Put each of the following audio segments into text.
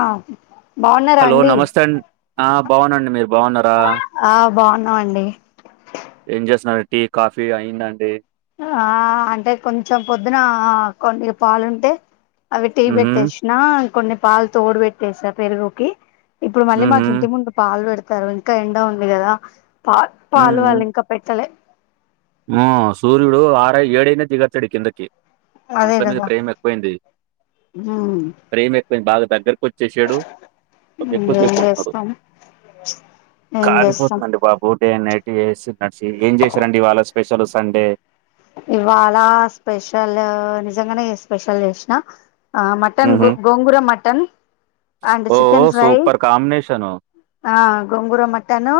ఆహ్. హలో నమస్తే అండి ఆహ్ బాగునండి మీరు బాగున్నారా. ఆహ్ అండి. ఏం చేస్తున్నారు అండి టీ కాఫీ అయిందాండి. ఆహ్ అంటే కొంచెం పొద్దున కొన్ని పాలుంటే. అవి టీ ఉహు పెట్టేసినా కొన్ని పాలు తోడు పెట్టేసా పెరుగుకి. ఇప్పుడు మళ్ళీ ఉహు మాకు ఇంటి ముందు పాలు పెడతారు ఇంకా ఎండ ఉంది కదా. పా పాలు వాళ్ళు ఇంకా పెట్టలే. ఆహ్ సూర్యుడు ఆరై ఏడైన దిగతలేడు కిందకి. అదే మనుషుల మీద కదా ప్రేమ ఎక్కువైంది ఉమ్ ప్రేమ ఎక్కువైంది బాగా. వచ్చేశాడు. ఏం ఎక్కువసేపు ఉంటున్నాడు చేస్తాం ఏం చేస్తాం కాలిపోతుందండి బాబు. డే అండ్ నైటీ వేసి [unintelligible] ఏం చేశారండి ఇవాళ స్పెషల్ సండే. ఇవాళ స్పెషల్ నిజంగానే స్పెషల్ చేసినా. ఆహ్ మటన్ ఉహు గోం గోంగూర మటన్. అండ్ ఓ చికెన్ ఫ్రై సూపర్ కాంబినేషను ఆహ్. గోంగూర మట్టన్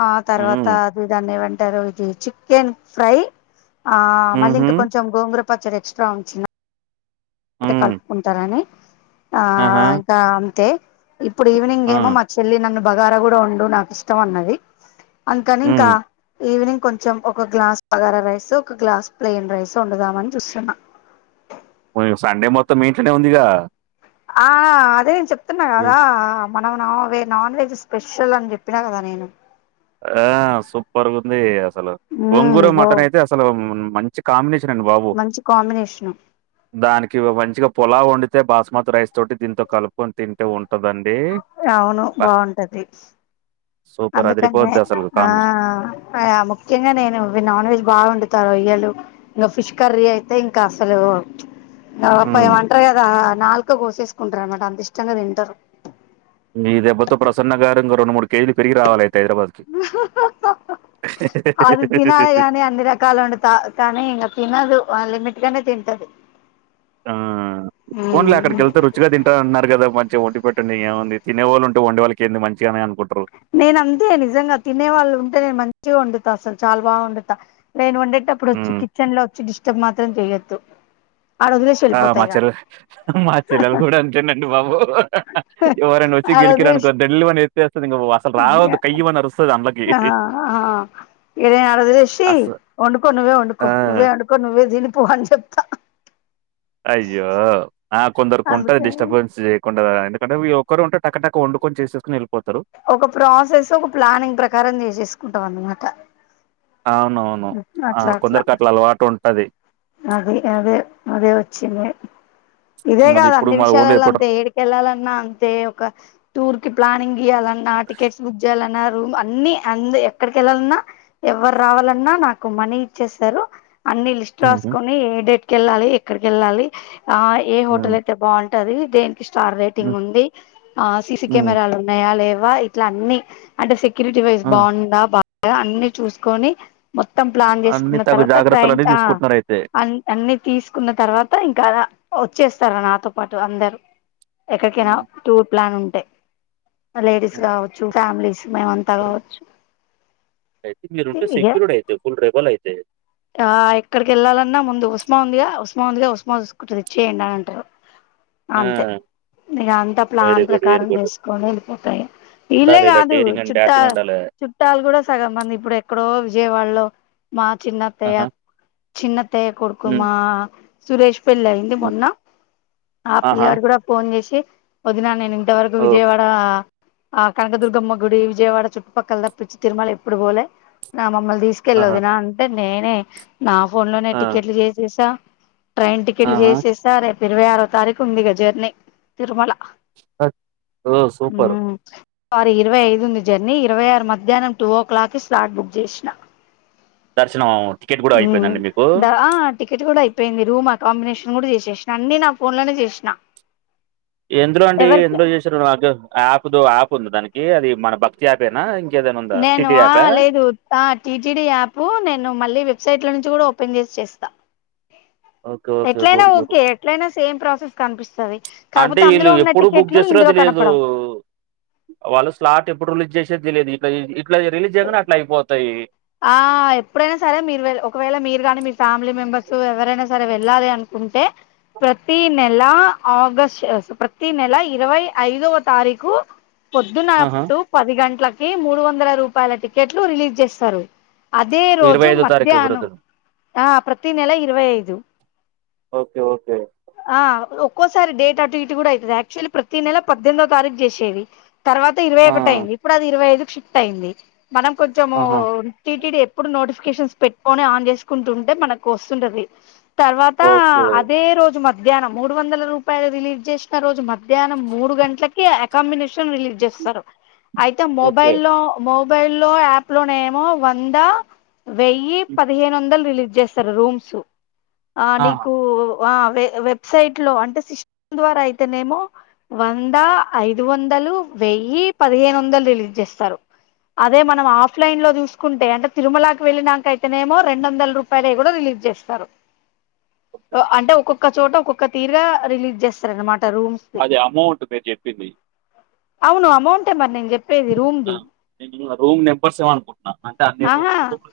ఆహ్ తర్వాత ఉమ్ అది దాన్నేమంటారు. [unintelligible] చికెన్ ఫ్రై ఆహ్ మళ్ళి ఉహు ఇంకా కొంచెం గోంగూర. పచ్చడి ఎక్స్ట్రా ఉంచిన. ఉమ్ తేకన్ అనుకుంటారని ఆహా ఆహ్ ఇంకా అంతే. ఇప్పుడు ఈవినింగ్ ఆ ఏమో మా చెల్లి నన్ను బగారా కూడా వండు నాకు ఇష్టం అన్నది. అందుకని ఇంకా ఉమ్ ఈవినింగ్. కొంచం ఒక గ్లాస్ బాగరా రైస్ ఒక గ్లాస్ ప్లెయిన్ రైస్ వండుదామని చూస్తున్నా. సండే మొత్తం మీఇంట్లానే ఉందిగా. ఆహ్ అదే నేను చెప్తున్నా కదా. మనం non veg non veg special అని చెప్పినా కదా నేను. ఆహ్ సూపర్గుంది అసలు ఉమ్ గోంగూర ఓ మటన్ అయితే అసలు మంచి కాంబినేషన్. బాబు మంచి కాంబినేషను దానికి మంచిగా పులావ్ ఉం. తడితే బాస్మతి రైస్ తోటి దీంతో కలుపుకొని తింటే ఉంటదండి అవును అబ్బా! బాగుంటది సూపర్ అందుకని అదిరిపోద్ది అసలు కాంబినేషన్. ఆ ముఖ్యంగా నేను నాన్ వెజ్ బాగా వండుతానూ రొయ్యలు ఇంకా ఫిష్ కర్రీ అయితే ఇంకా అసలు ఇంకా పా హ్మ్. ఆమంటారు కదా నల్క కోసేసుకుంటారు అన్నమాట అంత ఇష్టంగా తింటారు మీ దెబ్బతో ప్రసన్న గారు ఇంకో రెండు మూడు కేజీలు పెరిగి రావాలయితే హైదరాబాద్‌కి. [unintelligible] అది తినాలి గాని అన్ని రకాలు వండుతా కానీ అది తినదు లిమిట్ నే తింటది ఆ పోనిలే అక్కడికి వెళ్తే రుచిగా తింటాన్నారు కదా మంచిగా ఒకటి పెట్టండి ఏముంది తినేళ్ళు ఉంటేండడిళ్ళకి ఏంది మంచిగానే అనుకుంటారు నేను అంతే నిజంగా తినే వాళ్ళు ఉంటే నేను మంచిగా వండుతా అసలు చాలా బాగా వండుతా నేను వండే అప్పుడు వచ్చి హ్మ్. కిచెన్ లో వచ్చి డిస్టర్బ్ మాత్రం చెయొద్దు ఆ మా చెల్ల మా చెల్లెలు కూడా అంటేనండి బాబు ఎవరైనా వచ్చి గెల్కిర్ అనుకో ఆడోదిలేసి దిల్లివని అసలు రావద్దు కయ్యమని ఆరు ఆ ఆ ఇక్కడై అడదిలేసి అస వండుకో నువ్వే ఆ వండుకో నువ్వే వండుకో నువ్వే తినిపోవని చెప్తా అయ్యో ఆ కొందరికి ఉంటది అందుకని డిస్టర్బెన్స్ చేయకుండా ఎందుకంటే ఒక్కరు ఉంటారు టకటక వండుని చేససుకుని ఒక ప్రాసెస్ ఒక ప్లానింగ్ ప్రకారం చేసేసుకుంటాం అనమాట అవునవును ఆ కొందరికట్ల అలవాటు ఉంటది అదే అదే అదే వచ్చింది ఇదే మళ్ళీ కాదు ఇప్పుడు అన్ని మా ఓన్లీ విషయాలలో ఎప్పుడు అంతే ఏడికెళ్లాలన్నా అంతే ఒక టూర్ కి ప్లానింగ్ గియాలి టికెక్ట్స్ బుక్ చేయాలి రూమ్ అన్ని అ ఎక్కడికి వెళ్ళాలన్నా ఎవరు రావాలన్నా నాకు మనీ ఇచ్చేసారు అన్ని లిస్ట్ ఉహు రాసుకొని ఏ డేట్కి వెళ్ళాలి ఎక్కడికి వెళ్ళాలి ఆ ఏ హోటల్ ఉమ్ అయితే బాగుంటది దే స్టార్ రేటింగ్ ఉమ్ ఉంది సిసి ఉమ్ కెమెరాలు ఉన్నాయా లేవా ఇట్లా అనీ అంటే కిరీటివైస్ ఆ బాగుందా బాగా అన్ని చూసుకొని మొత్తం ప్లాన్ అన్ని చేసుకున్న తగు తర్వాత టైమ్ జాగ్రత్తలన్నీ తీసుకుంటున్నారు అయితే అ అన్ని తీసుకున్న తర్వాత ఇంకా వచ్చేస్తారా నాతో పాటు అందరు ఎక్కడికైనా టూర్ ప్లాన్ ఉంటే లేడీస్ కావచ్చు ఫ్యామిలీస్ మేమంతా కావచ్చు అయితే మీరుంటే ఇక సెక్యూర్డ్ అయితే ఫుల్ రెబల్ అయితే అక్కడికి వెళ్ళాలన్నా ముందు ఉస్మా ఉందిగా ఉస్మా ఉందిగా ఉమా చూసుకుంటుదిచ్చయంండి అని అంటారు ఆ ఇగ అంత వెరీ ప్లాన్ గుడ్ వెరీ ప్రకారం గుడ్ చేసుకొని వెళ్ళిపోతాయి వీళ్ళే ఉండాలి ఇలా కాదు డేరింగ్ అండ్ చుట్ట డాషింగ్ ఉండాలి చుట్టాలు కూడా సగం మంది ఇప్పుడు ఎక్కడో విజయవాడలో మా చిన్నత్తయ ఆహా చిన్నత్తయ కొడుకు ఉమ్, మా సురేష్ పెళ్ళ అయింది ఉమ్, మొన్న ఆ పిల్లి ఆహా గాడు కూడా ఫోన్ చేసి వదినా నేను ఇంతవరకు ఓ విజయవాడ ఆ కనకదుర్గమ్మ గుడి విజయవాడ చుట్టుపక్కల తప్పిచ్చి తిరుమల ఎప్పుడు పోలే నా మమ్మల్ తీసుకెళ్ళు ఆహా ఒదిన అంటే నేనే నా ఫోన్ లోనే ఆ, టికెట్లు చేసేసా ట్రైన్ టికెట్లు ఆహా చేసేసా రేపు ఇరవై ఆరో తారీఖు ఉందిగా జర్నీ తిరుమల ఓ సూపర్ సోరి ఇరవై ఐదుంది జర్నీ ఇరవై ఆరు మధ్యాహ్నం టూ ఓ క్లాక్కి స్లాట్ బుక్ చేసిన దర్శనం అ టికెట్ కూడా అయిపోయింది రూమ్ అకాంబినేషన్ నను కూడా చేసేసిన అన్ని నా ఫోన్ లోనే చేసిన ఎందులో అండి ఎవరికి ఎందులో చేసారు యాప్ దో యాప్ ఉంది దానికి అది మన భక్తి అప్ ఎ నా నేను ఆ లేదు ఆ టీటీడీ యాప్ నేను మళ్ళీ వెబ్సైట్ లో నుంచి ఓపెన్ చేసి చేస్తా ఓకే ఓకే ఎట్లయినా గుడ్ గుడ్ ఓకే ఎట్లయినా సేమ్ ప్రాసెస్ కనిపిస్తుంది కాకపోతే అందులో ఉన్న టికెట్లు ఇందులో లేదు కనపడవు వాళ్ళు స్లాట్ ఎప్పుడు రిలీజ్ చేసేది తెలిదు ఇట్లా రిలీజ్ అట్లా అయిపోతుంది ఆ ఎప్పుడైనా సరే మీరు ఒకవేళ మీరు ని మీ ఫ్యామిలీ మెంబర్స్ ఎవరైనారే సరే వెళ్ళాలి అనుకుంటే ప్రతీ నెల ఆగస్ట్ ప్రతి నెల ఇరవై ఐదవ తారీకుు ఆహా పొద్దున్నటు పది గంటలకి మూడు వందల రూపాయల టికెట్లు రిలీజ్ చేస్తారు అదే ఇరవై రోజు ఐదో తారీఖు మధ్యాహ్నం బ్రదర్ ఆ ప్రతి నెల ఇరవై ఐదు ఓకే ఓకే ఆ ఒక్కోసారి డేట్ అటు ఇటు కూడా అవుతుంది అక్చుఅల్లీ ప్రతి నెల పద్దెనిమి తారీఖు చేసేవి తర్వాత ఇరవై ఆ, ఒకటి అయింది ఇప్పుడు అది ఇరవై ఐదుకి షిఫ్ట్ అయింది మనం కొంచం ఆహా టీటీడీ ఇప్పుడు నోటిఫికేషన్స్ పెట్టుకొని ఆన్ చేసుకుంటుంటే మనకు వస్తుంటది తర్వాత ఓకే అదే రోజు మ మధ్యాహ్నం మూడు వందల రూపాయలు రిలీజ్ చేసిన రోజు మధ్యాహ్నం మూడు గంటలకి అకామినేషన్ రిలీజ్ చేస్త సారు అయితే ఓకే. మొబైల్లో మొబైల్లో యాప్ లోనే ఏమో వంద వెయ్యి పదిహేను వందలు రిలీజ్ చేస్తారు రూమ్స్ ఆ నీకు ఆ వెబ్సైట్ లో అంటే సిస్ ద్వారా అయితేనేమో వంద ఆ, ఆ, ఐదు వందలు వ్ వేయ్యి పదిహేను వందలు రిలీజ్ చేస్తారు అదే మనం ఆఫ్లై లో చూసుకుంటేంట తిరుమలకి వెళ్ళినాక అయితేనేమో రెండు వందల రూపాయలే కూడా రిలీ చేస్తారు ఓకే, ఓకే. అంటే ఒక్కొక్క చోట ఒక్కొక్క తీరుగా రిలీజ్ చేస్తారు అనమాట అది అమౌంట్ మీరు చెప్పింది అవును అమౌంట్ మరి చెప్పేది రూమ్ది నేను రూమ్ నెంబర్స్ ఇవ్వ అనుకుంటున్నాను అంటే అన్ని ఆహా రూమ్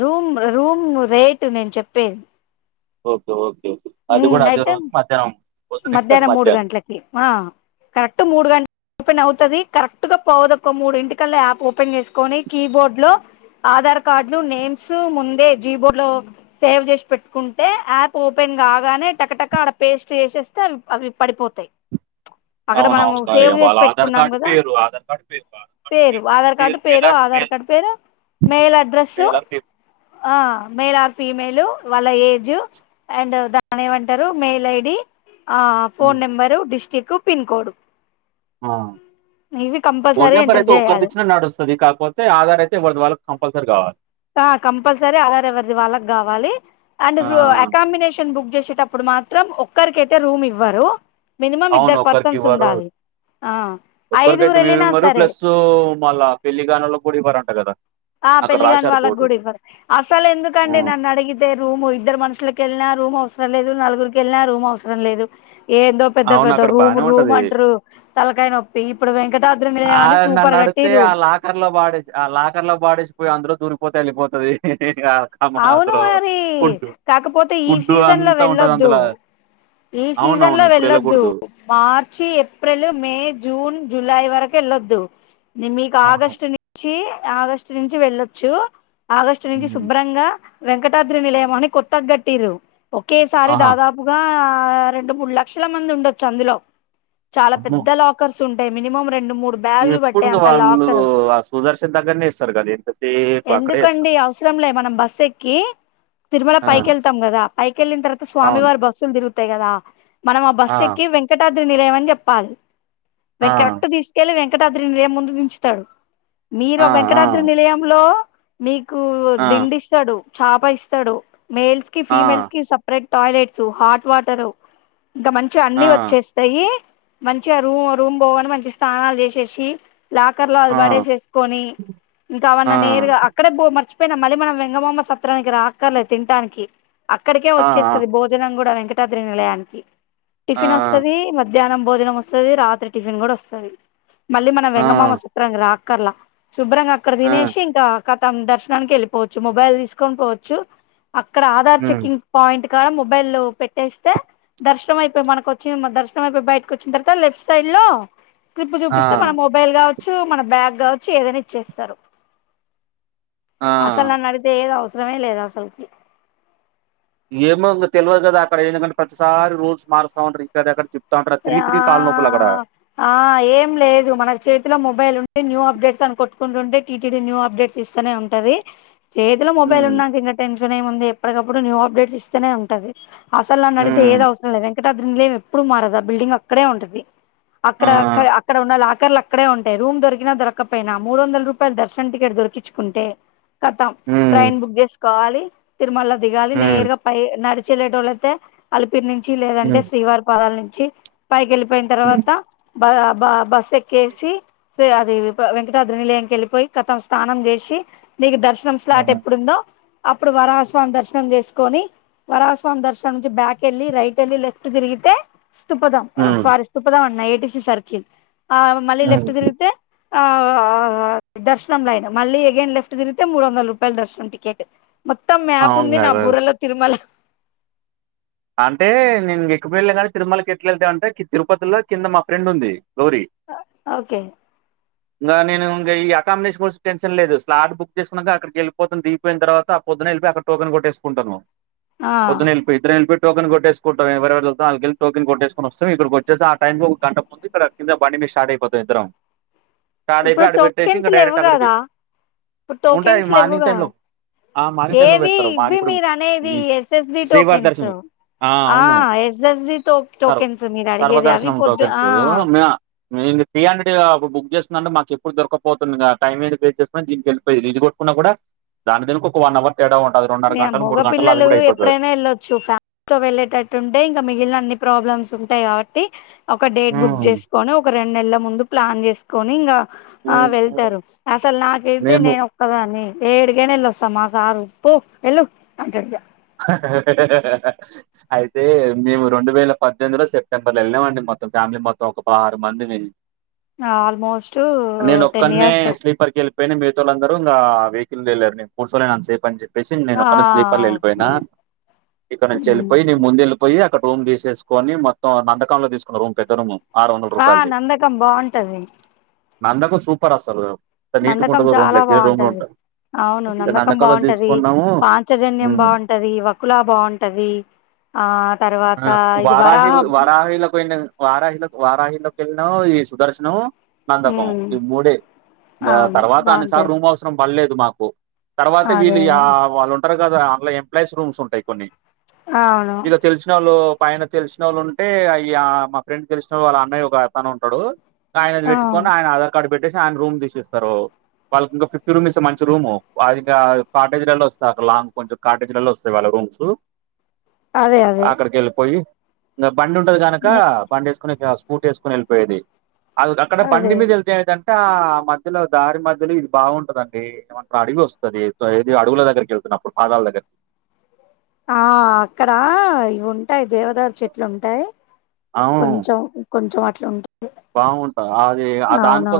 రూమ్ రూమ్ రేటు నేను చెప్పేది ఓకే ఓకే ఓకే అది ఉమ్, కూడా అది అయితే రోజు మధ్యా మధ్యాహ్నం మూడు గంటలకి కరెక్ట్ మూడు గంట ది కరెక్ట్ గా పోవదు ఒక మూడి ఇంటికల్లా యాప్ ఓపెన్ చేసుకొని కీబోర్డ్ లో ఆధార్ కార్డులు నేమ్స్ ముందే జీబో లో సేవ్ చేసి పెట్టుకుంటే యాప్ ఓ ప కాగానే టక్కటక్క అడ పేస్ట్ చేసేస్తే అవి అవి పడిపోతాయి అక్కడ మనము అవునవును బా సేవ్ చేసి వాళ్ళ ఆధార్ పెట్టుకున్నాం కార్డు కదా పేరు ఆధార్ కార్డు పేరు వా పేరు ఆధార్ కార్డు పేరు ఆధార్ కార్డు పేరు మెయిల్ అడ్రస్సు మేలార్ పేరు. ఆ మెయిల్ ఫీమేల్ వాళ్ళ ఏజ్ అండ్ దాని ఏమంటారు మెయిల్ ఐడి ఆ ఫోన్ హ్మ్. నెంబరు డిస్టిరిక్ పిన్ కోడ్ ఆ ఇవి ఫోన్ కంపల్సరీ నెంబర్ ఎంటర్ అయితే చేయాలి ఒక్కరుదిచ్చినా నడు వస్తుంది కాకపోతే ఆధార్ అయితే ఇవదు వాళ్ళకి కంపల్సరీ కావాలి కంపల్సరీ ఆధార్ ఎవరిది వాళ్ళకి కావాలి అండ్ ఆ! అకామినేషన్ బుక్ చే టప్పుడు మాత్రం ఒక్కరికయితే రూమ్ ఇవ్వరు మినిమం అవును. ఇద్దరు పర్సన్స్ ఒక్కరికివ్వరు. ఉండాలి ఆ ఐదుగురు ఒక్కరికైతే వీరు వెళ్ళినా ఇవ్వరు సరే ప్లస్ మళ్ళా పెళ్లికాన్నోళ్లకి కూడా ఇవ్వరంట కదా ఆ అక్కడ పెళ్లి కాని రాశారు వాళ్ళకి బోర్డు. కూడా ఇవ్వరు అసలు ఆ! ఎందుకండి నన్ను అడిగితే రూమ్ ఇద్దరు మనుషులకి వెళ్ళినా రూమ్ అవస్ అవసరం లేదు నలుగురికి వెళ్ళినా రూమ్ అవసరం లేదు ఏందో పెద్ద అవును పెద్ద అక్కడ రూమ్ బానే రూమ్ ఉంటది అంటరు తలకాయ నొప్పి ఇప్పుడు వెంకట ఆ నన్ను అడిగుతే ఆ లాకర్ లో బడే ఆ లాకర్ లో బడే అందరు దూరిపోతే వెళ్ళిపోతది కమ అవును అందులో మరి ఫుడ్ కాకపోతే ఈ ఫుడ్ సీజన్ లో అంతా ఉంటది వెళ్లొద్దు అందులో ఈ సీజన్ లో అవునవును ఇప్పుడు వెళ్లొద్దు వెళ్ళకూడదు మార్చి ఏప్రిల్ మే జూన్ జులై వర ఎళ్ళొద్దు నిన్ మీకు అవును ఆగస్టు నుంచి ఆగస్టు నుంచి వెళ్ళొచ్చు ఆగస్టు నుంచి ఉమ్ శుభ్రంగా వెంకటాద్రి నిలయం అని కొత్తగట్టిరు ఒకేసారి ఆహా దాదాపుగా రెండు మూడు లక్షల మంది ఉండొచ్చు అందులో చాలా అమ్మో పెద్ద లాకర్స్ ఉంటాయి మినిమం రెండు మూడు బ్యాగులు పట్టే ఎప్పుడు అంత వాళ్ళు లాకర్ ఆ సుదర్శన్ దగ్గరనే ఇస్తరు కదా ఎంతసేపు అక్కడే ఇస్తారు ఇష్టం లే మనం బస్సు ఎక్కి తిరుమల ఆ పైకెళ్తాం కదా పైకెళ్ళిన తర్వాత స్వామి అవును వారి బస్సులు తిరుగు తాయ్ కదా మనం ఆ బస్సు ఎక్కి వెంకటాద్రి నిలయమని చెప్పాలి ఆ కరెక్ట్ తీసుకెళ్ళి వెంకటాద్రి నిలయం ముందు దించుతాడు మీరు ఆ వెంకటాద్రి నిలయంలో మీకు ఆ ఆ దిండిస్తాడు చాప ఇస్తాడు మేల్స్ కి ఆ ఫీమేల్స్ కి సపరేట్ టాయిలెట్స్ హాట్ వాటరు ఇంక మంచి అన్ని ఆ వచ్చేస్తాయి మంచిగా ఆ రూమ్ రూమ్ పోగానే మంచిగా స్నానాలు చేసేసి లాకర్ లో అది ఆ పడేసేసుకొని ఇంకా ఆ అవన్నా నేరుగా అక్కడే పో మర్చి పోయిన మళ్ళీ మనం వెంగమామ్మ సత్రానికి రాకర్లేదు తిన్టానికి అక్కడికే ఆ వచ్చేస్తుంది భోజనం కూడా వెంకటాద్రి నిలయానికి ఆ టిఫిన్ వస్తది మద్ మధ్యానం భోజనం వస్తది రాత్రి టిఫిన్ కూడా వస్తది మళ్ళీ మన ఆ వెంగమామ సత్రానికి రాక్కర్లా శుభ్రంగా అక్కడ ఆ తినేసి ఇంకా కతం దర్శనానికి వెళ్ళిపోవచ్చు మొబైల్ తీసుకొని పోవచ్చు అక్కడ ఆధార్ ఉమ్ చెక్కింగ్ పాయింట్ కాల మొబైల్ పెట్టేస్తే దర్శనం అయిపోయి మన కొచ్చిన దర్శనం అయిపోయి బయటకు వచ్చిన తర్వా లెఫ్ట్ సైడ్ లో స్లిప్ చూపిస్తే ఆ మన మొబైల్ కావచ్చు మన బ్యాగ్ కావచ్చు ఏదైనా ఇచ్చేస్తారు ఆ అసలు నన్ను అడితే ఏదో అవసరమే లేదు అసల్కి ఏమో ఇంకా తెల్వదు కదా అక్కడ ఎందుకంటే ప్రతిసారి రూల్స్ మారుస్తా ఉంటారు ఇంక అక్కడ చె ఆ ఆ ఏం లేదు మన చేతిలో మొబైల్ ఉంటే న్యూ అప్డేట్స్ అనుకోటు ఉంటే టీటీడి న్యూ అప్డేట్స్ ఇస్తనే ఉంటది చేతిలో మొబైల్ హ్మ్ ఉన్నా ఇంక టెన్ టెన్షన్ ఏముంది ఎప్పటికప్పుడు న్యూ అప్డేట్స్ ఇస్తూనే ఉంటది అసలు నన్ను అడితే ఏది హ్మ్ అవసరం లేదు వెంకటాద్రి నిలయం ఎప్పుడు మారదు ఆ బిల్డింగ్ అక్కడే ఉంటది ఆ అక్కడ అక్కడ అక్కడ ఉన్న లా లాకర్లు అక్కడే ఉంటాయి రూమ్ దొరికినా దొరకపోయినా మూడు వందల రూపాయల దర్శన్ టికెట్ దొరికించుకుంటే కతం హ్మ్ ట్రైన్ బుక్ చేసుకోవాలి తిరుమలో దిగాలి హ్మ్ నేరుగా పై నడి నడిచెల్లేటోలైతే అలిపిరి నుంచి లేదంటే హ్మ్ శ్రీవారి పాదాల నుంచి పైకి వెళ్ళిపోయిన హ్మ్ తర్వాత బ బ బస్సు ఎక్కేసి సి అది వెంకటాద్రి నిలయం కెళ్ళిపోయి కతం స్నానం చేసి నీకు దర్శనం ఆ! స్లాట్ ఎప్పుడుందో అప్పుడు వరాహస్వామి దర్శనం చేసుకొని వరాహస్వామి దర్శనం నుంచి బ్యాక్ ఎళ్ళి రైట్ ఎళ్ళి లెఫ్ట్ తిగిరితే స్థూపథం హ్మ్ సారీ స్థూపథం అన్నా ఏటిసి సర్కిల్ ఆ మళ్ళీ హ్మ్ లెఫ్ట్ తిరిగితే ఆ ఆ ఆ దర్శనం లైన్ మళ్ళీ అగైన్ లెఫ్ట్ తిగితే మూడు వందల రూపాయల దర్శనం టికెట్ మొత్తం మ్యాప్ అవును ఉంది నా కదా బూరలో తిరుమల అంటే నేను ఎక్కుపో వెళ్ళ గానీ తిరుమలకి ఎట్లా వెళ్తామ అంటే తిరుపతిలో కింద మా ఫ్రెండ్ ఉంది ఓకే ఇం నేను ఇంకా ఈ అకామిడేషన్ కోస టెన్షన్ లేదు స్లాట్ బుక్ చేసుకున్నాక అక్కడికి వెళ్ళిపోతుంది తీగిపోయిన తర్వాత పొద్దునా వెళ్లిపోయి అక్కడ టోకన్ కొట్టేకుంటా్ ఆ పొద్దునా వెళ్ళిపోయి ట్రై టోకన్ కొట్టేకుంటాం ఎవెవరు ఆల్కలే కొట్టేసుకుని వస్తం ఇక్కడి వచ్చే టైం ఒక గంట ముంది ఇక్కడ కింద బ స్టార్ట్ అయిపోతాం ఇత్తరం స్టార్ట్ అయిపోయి ఇప్పుడు అడి పెట్టేసి టోకెన్స్ ఇంకా లేవు డైరెక్ట్ అక్కడికి కదా ఇప్పుడు ఉంటాయి టోకెన్స్ మార్నింగ్ లేవుగా టైమ్ లో ఆ మాది టై లో ఏవి పెడతారు మాది ఇవి ఇప్పుడు మీరు అనేది ఎస్ఎస్డి శ్రీవారి టోకెన్స్ దర్శనం ఆ అవును ఎస్ఎస్డి టో సర్వ టోకెన్స్ మీరు అడిగేది అవి సర్వదర్శనం పొద్దు ఆ టోకెన్సు మ నేను త్రీ హండ్రెడ్ బుక్ చేస్తుందింే మాకు ఎప్పుడు దొరకపోతుంది టైం ఏది పే చేస్తుందిని దీనికి వెళ్ళిపోయింది ఇది కూడా కూడా దాని దీనికి ఒక వన్ అవర్ తేడా ఉంటంది మగ పిల్లలు ఎప్పుడైనా వెళ్ళొచ్చు ఫ ఫ్యామిలీ తో వెళ్ళేటట్టుంటే ఇంకా మిగిలిన అన్ని ప్రాబ్లమ్స్ ఉంటాయి కాబట్టి ఒక డేట్ బుక్ చేసుకొని ఒక రెండు నెలల ముందు ప్లాన్ చేసుకొని ఇంకా ఆ వెళ్తారు అసలు నాకైతే మేము నేను ఒక్కదానే ఏడుకైనా వస్తాం మా సారు పో ఎళ్ళు అంటడు అయితే మేము రెండు వేల పద్దెనిమిదిలో సెప్టెంబర్ వెళ్ళామండి మొత్తం ఫ్యామిలీ మొత్తం ఒక బ మందిని ఆల్మోస్ట్ నేను టెన్ ఒక్కనే ఇయర్స్ స్లీపర్కి వెళ్ళి మిగతాలో అందరు ఇంకా వెహికల్ళరు నేను కూర్చోలే నన్న సేఫ అని చెప్పే ఆ నేనొక్కన్నే స్లీపర్లో ఓకే ఇక నుంచి వెళ్ళిపోయి నీ ముందు వెళ్ళిపోయి అక్కడ రూమ్ తీసేసుకొని మొత్తం నందకంలో తీసుకున్న రూమ్ పెద్ద రూమ్ ఆ నందకం బాగుంటది నందకం సూపర్ అసలు ఎంత నందకం నీట్‌గుంటదో రూమ్ చాలా లగ్జరీ రూమ్‌లో బాగుంటది ఉంటాం. అవును నందకం నందకంలో బాగుంటది తీసుకున్నాము పాంచజన్ పుణం హ్మ్. బాగుంటది వకులా బాగుంటది ఆ తర్వాత ఆ ఇది వరాహ వారాహిల వారాహిలకి వెళ్ళినా ఈ సుదర్శనం నందకం ఉమ్ ఈ మూడే ఇంకా అవును తర్వాత అన్నిసార్ బాగుంటాయి రూమ్ అవసరం పడలేదు మాకు తర్వాత అదే వీళ్ళు అదే వాళ్ళు ఉంటారు కదా అందులో ఎంప్లాయీస్ రూమ్స్ ఉంటాయి కొన్ని అవును ఇక తెలిసిన వాళ్ళు పైన తెలిసిన వాళ్ళు ఉంటే అ మా ఫ్రెండ్ తెలిసిన వా వాళ్ళ అన్నయ్య ఒకతనే ఉన్నాడు ఆయనది ఆ పెట్టుకొని ఆయన ఆధార్ కార్డు పెట్టేసి ఆయన రూమ్ తీసిస్తారు వాళ్ళకి ఇంకా ఫిఫ్టీ రూమ్ ఇస్తే మంచి రూము అది ఇంకా కాటేజ్లలో వస్తా లాంగ్ కొంచెం కాటేజీలలో వస్తాయి వాళ్ళ రూమ్స్ అదే అదే అక్కడికి వెళ్ళిపోయి బండి ఉంటది కనుక నే బండిసుకుని స్కూట్ వేసుకుని వెళ్ళిపోయేది అ అక్కడ బండి అదే మీద వెళ్తే అంటే ఆ మధ్యలో దారి మధ్యలో ఇది బాగుంటదండి ఏమంట అడివి వస్తుది ఏది అడుగుల దగ్గరికి వెళ్తున్నప్పుడు పాదాల దగ్గరికి ఆ అక్కడ ఇ ఉంటాయిది దేవదారు చెట్లు ఉంటాయి కొంచెం కొంచెం అట్లు ఉంటాయి బాగుంటాంది అది ఆ దానికోసం అవునవును